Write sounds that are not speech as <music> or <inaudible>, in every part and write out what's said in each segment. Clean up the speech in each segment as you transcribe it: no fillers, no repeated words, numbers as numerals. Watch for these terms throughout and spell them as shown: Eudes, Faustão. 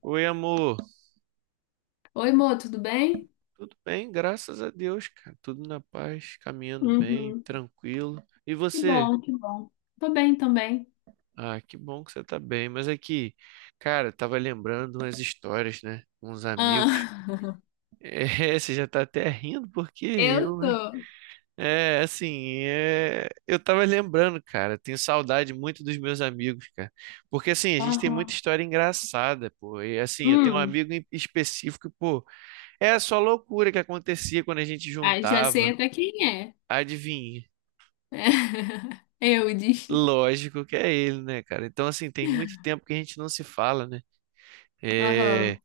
Oi, amor. Oi, Mo, tudo bem? Tudo bem? Graças a Deus, cara. Tudo na paz, caminhando bem, Uhum. tranquilo. E Que você? bom, que bom. Tô bem também. Ah, que bom que você tá bem. Mas aqui, cara, tava lembrando umas histórias, né? Uns amigos. Ah, <laughs> É, <laughs> você já tá até rindo, porque eu eu, hein? tô. Assim, eu tava lembrando, cara. Tenho saudade muito dos meus amigos, cara. Porque, assim, a gente tem muita Aham. história engraçada, pô. E, assim, eu tenho um Hum. amigo em específico, pô. É só loucura que acontecia quando a gente Ah, já sei juntava. até quem é. Adivinha? <laughs> Eudes. Lógico que é ele, né, cara? Então, assim, tem muito tempo que a gente não se fala, né? É... Aham,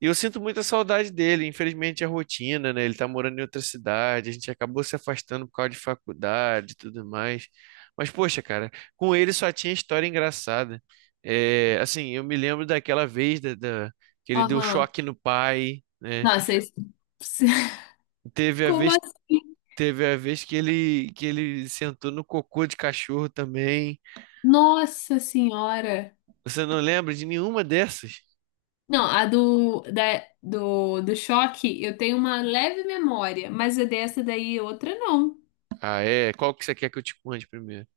E eu sinto muita saudade dele. Infelizmente, a rotina, né? Ele tá morando em outra cidade, a gente acabou se afastando por causa de faculdade e tudo mais. Mas, poxa, cara, com ele só tinha história engraçada. Assim, eu me lembro daquela vez que ele deu aham. choque no pai, né? Nossa, esse... <laughs> Teve a como vez, assim? teve a vez que ele sentou no cocô de cachorro também. Nossa Senhora! Você não lembra de nenhuma dessas? Não, a do choque, eu tenho uma leve memória, mas a dessa daí, outra não. Ah, é? Qual que você quer que eu te conte primeiro?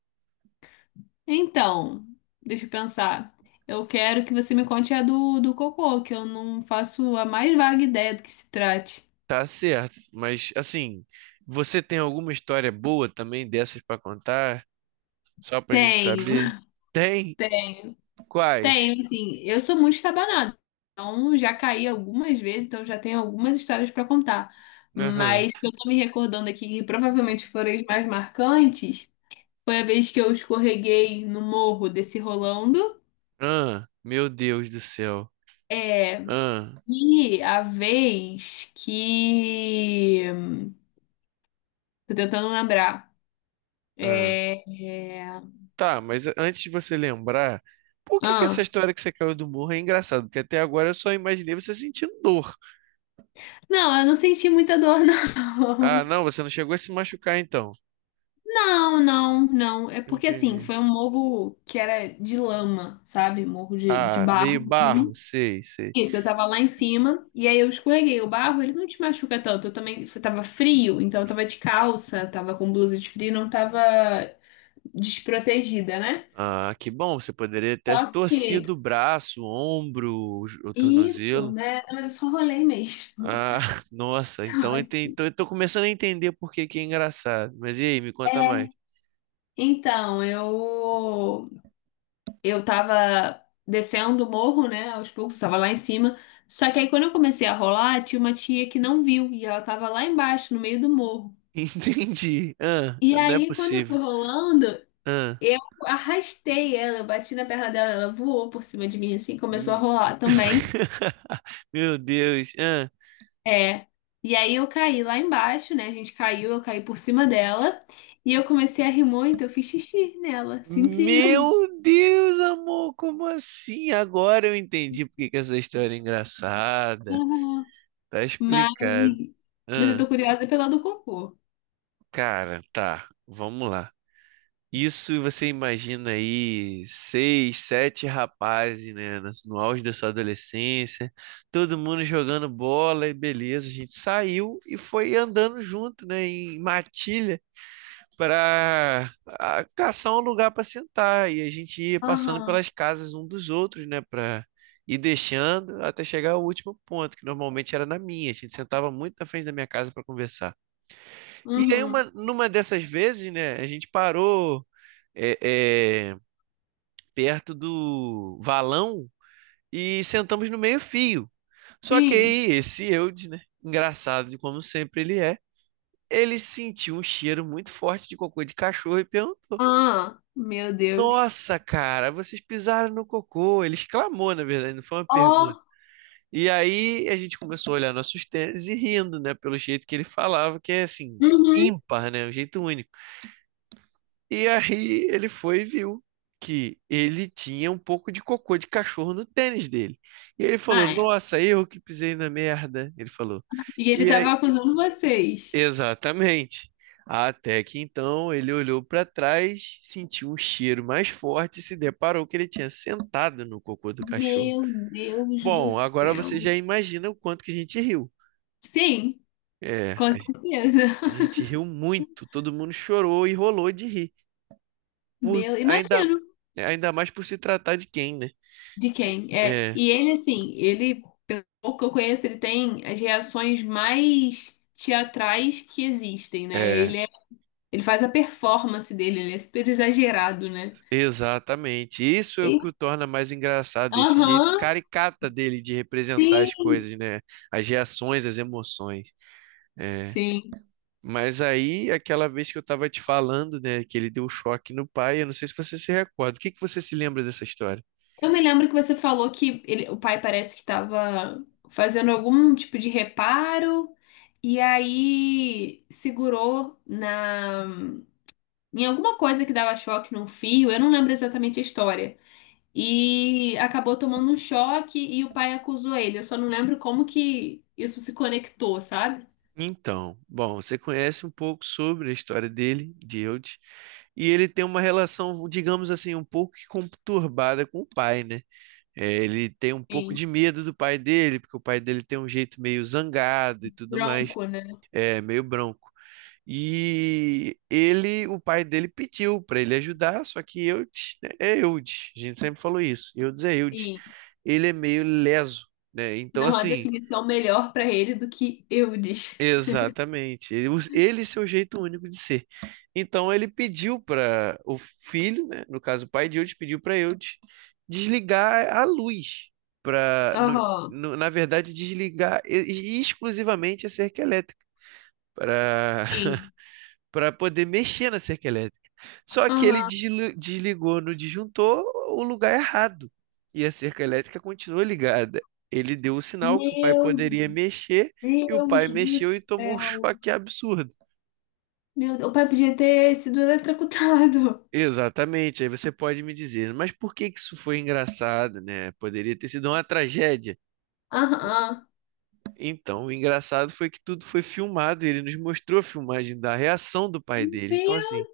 Então, deixa eu pensar. Eu quero que você me conte a do cocô, que eu não faço a mais vaga ideia do que se trate. Tá certo, mas assim, você tem alguma história boa também dessas pra contar? Só pra gente Tenho, saber? <laughs> Tem? tenho, Quais? tenho, assim. Eu sou muito estabanada, então já caí algumas vezes, então já tenho algumas histórias para contar. Aham. Mas se eu tô me recordando aqui, que provavelmente foram as mais marcantes, foi a vez que eu escorreguei no morro desse rolando. Ah, meu Deus do céu. É, Ah, e a vez que. Tô tentando lembrar. ah. É, é, Tá, mas antes de você lembrar, por que que essa ah, história que você caiu do morro é engraçada? Porque até agora eu só imaginei você sentindo dor. não, eu não senti muita dor, Ah, não. não, <laughs> você não chegou a se machucar então. Não, não, não. É porque assim, Entendi. foi um morro que era de lama, sabe? Morro de Ah, meio barro barro, mesmo. sei, sei. Isso, eu tava lá em cima e aí eu escorreguei o barro, ele não te machuca tanto. Eu também tava frio, então eu tava de calça, tava com blusa de frio, não tava desprotegida, né? Ah, que bom, você poderia ter se Só que torcido o braço, o ombro, o isso, tornozelo. né? Mas eu só rolei mesmo. Ah, <laughs> <laughs> nossa, Só então eu, que então eu tô começando a entender por que que é engraçado. Mas e aí, me conta mais. é, então, eu tava descendo o morro, né, aos poucos, tava lá em cima. Só que aí quando eu comecei a rolar, tinha uma tia que não viu e ela tava lá embaixo, no meio do morro. <laughs> Entendi. Ah, E não é aí quando eu possível. fui rolando, Ah, eu arrastei ela, eu bati na perna dela, ela voou por cima de mim assim, começou a hum. rolar também. <laughs> Meu Deus. Ah, É. E aí eu caí lá embaixo, né? A gente caiu, eu caí por cima dela e eu comecei a rir muito, eu fiz xixi nela, simplesmente. meu Deus, amor, como assim? Agora eu entendi por que que essa história é engraçada. Aham. Tá Mas, explicado. mas eu Ah, tô curiosa pela do cocô. cara, tá, vamos lá. Isso você imagina aí seis, sete rapazes, né, no auge da sua adolescência, todo mundo jogando bola e beleza. A gente saiu e foi andando junto, né, em matilha para caçar um lugar para sentar. E a gente ia passando Aham. pelas casas um dos outros, né, para ir deixando até chegar ao último ponto, que normalmente era na minha. A gente sentava muito na frente da minha casa para conversar. E aí, Uhum. numa dessas vezes, né, a gente parou. É, é, perto do valão e sentamos no meio-fio. Só que Sim. aí esse Eudes, né? Engraçado de como sempre ele é. Ele sentiu um cheiro muito forte de cocô de cachorro e perguntou: Ah, meu Deus. nossa, cara, vocês pisaram no cocô. Ele exclamou, na verdade, não foi uma pergunta. Ó, E aí a gente começou a olhar nossos tênis e rindo, né? Pelo jeito que ele falava, que é assim, uhum. ímpar, né? Um jeito único. E aí ele foi e viu que ele tinha um pouco de cocô de cachorro no tênis dele. E ele falou: Ah, é. nossa, eu que pisei na merda. Ele falou. E ele E aí, tava acusando vocês. exatamente. Até que então ele olhou para trás, sentiu um cheiro mais forte e se deparou que ele tinha sentado no cocô do cachorro. Meu Deus do Bom, agora você céu. já imagina o quanto que a gente riu. Sim, É, com certeza. a gente riu muito, todo mundo chorou e rolou de rir. Por, Meu, ainda, imagino ainda mais por se tratar de quem, né? de quem. É, É, e ele assim, ele, pelo pouco que eu conheço, ele tem as reações mais teatrais que existem, né? é, Ele é, ele faz a performance dele, ele é super exagerado, né? exatamente. Isso é o E- que o torna mais engraçado, esse jeito Aham, caricata dele de representar as sim, coisas, né? As reações, as emoções. É. sim. Mas aí, aquela vez que eu estava te falando, né, que ele deu um choque no pai, eu não sei se você se recorda. O que que você se lembra dessa história? Eu me lembro que você falou que o pai parece que estava fazendo algum tipo de reparo e aí segurou na em alguma coisa que dava choque num fio, eu não lembro exatamente a história. E acabou tomando um choque e o pai acusou ele. Eu só não lembro como que isso se conectou, sabe? Então, bom, você conhece um pouco sobre a história dele, de Eudes, e ele tem uma relação, digamos assim, um pouco que conturbada com o pai, né? É, ele tem um pouco Sim, de medo do pai dele, porque o pai dele tem um jeito meio zangado e tudo mais, bronco, né? é meio bronco. E ele, o pai dele pediu para ele ajudar, só que Eudes, né, é Eudes, a gente sempre falou isso, Eudes é Eudes. Sim. Ele é meio leso, né? Então Não há assim, definição melhor para ele do que eu Eudes. exatamente. Ele, ele e seu jeito único de ser. Então ele pediu para o filho, né, no caso o pai de Eudes, pediu para Eudes desligar a luz para, Aham. na verdade, e exclusivamente a cerca elétrica para <laughs> Sim. para poder mexer na cerca elétrica. Só que ele Aham. Desligou no disjuntor o lugar errado e a cerca elétrica continuou ligada. Ele deu o sinal que o pai Meu poderia mexer e o pai Deus do mexeu e tomou um <laughs> céu. choque absurdo. Meu Deus, o pai podia ter sido eletrocutado. Exatamente, aí você pode me dizer, mas por que que isso foi engraçado, né? Poderia ter sido uma tragédia. <laughs> Aham. Então, o engraçado foi que tudo foi filmado, e ele nos mostrou a filmagem da reação do pai dele. Então, assim, Meu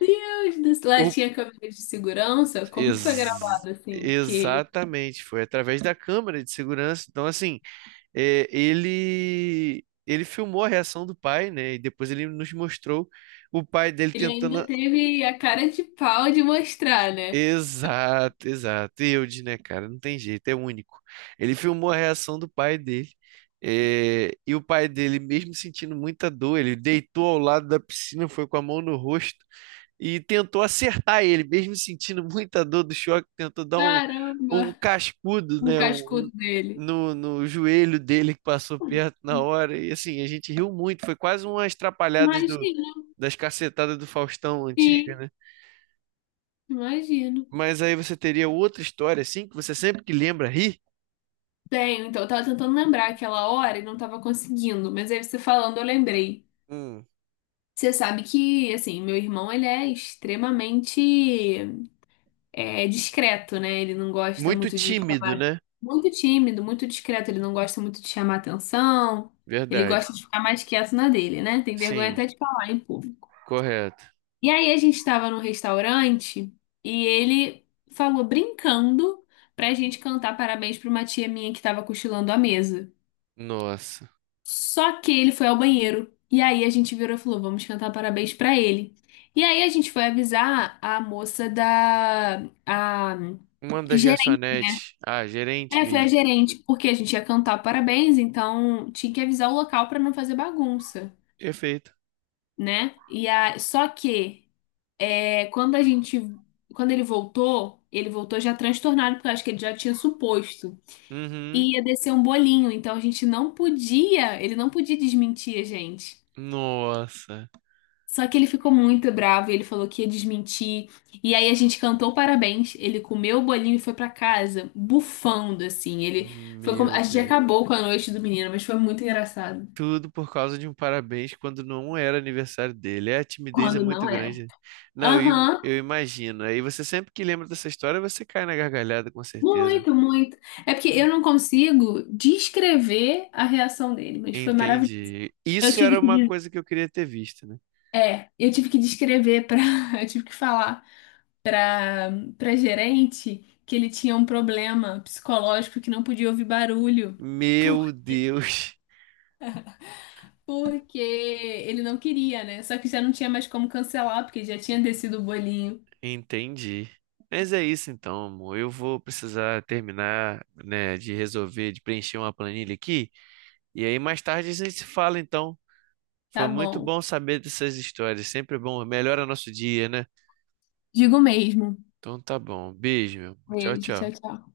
Deus do céu. Lá o tinha câmera de segurança? Como que foi gravado assim? Porque exatamente, foi através da câmera de segurança. Então, assim, é, ele filmou a reação do pai, né? E depois ele nos mostrou o pai dele ele tentando. ainda teve a cara de pau de mostrar, né? Exato, exato. E eu disse, né, cara, não tem jeito, é único. Ele filmou a reação do pai dele. É, e o pai dele, mesmo sentindo muita dor, ele deitou ao lado da piscina, foi com a mão no rosto e tentou acertar ele, mesmo sentindo <laughs> muita dor do choque, tentou dar um Caramba, cascudo, um né, cascudo dele. No joelho dele que passou perto na hora. E assim, a gente riu muito, foi quase umas trapalhadas do, Imagino, das cacetadas do Faustão antiga, sim, né? imagino. Mas aí você teria outra história, assim, que você sempre que lembra ri. Tenho, então eu tava tentando lembrar aquela hora e não tava conseguindo, mas aí você falando eu lembrei. Hum. Você sabe que, assim, meu irmão ele é extremamente discreto, né? Ele não gosta Muito muito de tímido, chamar. né? Muito tímido, muito discreto. Ele não gosta muito de chamar atenção. Ele gosta Verdade. de ficar mais quieto na dele, né? Tem vergonha Sim, até de falar em público. correto. E aí a gente estava num restaurante e ele falou brincando pra gente cantar parabéns pra uma tia minha que tava cochilando à mesa. Nossa. Só que ele foi ao banheiro. E aí a gente virou e falou: vamos cantar parabéns pra ele. E aí a gente foi avisar a moça da a Uma das gerente. garçonetes. Ah, gerente É, foi a mesmo. gerente, porque a gente ia cantar parabéns, então tinha que avisar o local pra não fazer bagunça, Perfeito. né? E a... Só que é, quando a gente. Quando ele voltou já transtornado, porque eu acho que ele já tinha suposto. Uhum. E ia descer um bolinho, então a gente não podia, ele não podia desmentir a gente. Nossa. Só que ele ficou muito bravo e ele falou que ia desmentir. E aí a gente cantou parabéns. Ele comeu o bolinho e foi pra casa, bufando assim. Ele foi como... Meu A gente Deus. acabou com a noite do menino, mas foi muito engraçado. Tudo por causa de um parabéns quando não era aniversário dele. É, a timidez é Quando muito não grande, era. né? Não, eu, Aham, eu imagino. Aí você sempre que lembra dessa história, você cai na gargalhada, com certeza. muito, muito. É porque eu Né? não consigo descrever a reação dele, mas foi maravilhoso. Entendi. Eu Isso tive era que, uma coisa que eu queria ter visto, né? Eu tive que descrever para, <laughs> eu tive que falar para para gerente que ele tinha um problema psicológico que não podia ouvir barulho. Meu Deus. Porque ele não queria, né? Só que já não tinha mais como cancelar, porque já tinha descido o bolinho. <laughs> Entendi. Mas é isso então, amor. Eu vou precisar terminar, né, de resolver, de preencher uma planilha aqui. E aí mais tarde a gente se fala, então. Foi Tá muito bom. bom saber dessas histórias. Sempre bom. Melhora nosso dia, né? Digo mesmo. Então tá bom. Beijo, meu amor. Tchau, Beijo, tchau, tchau. tchau.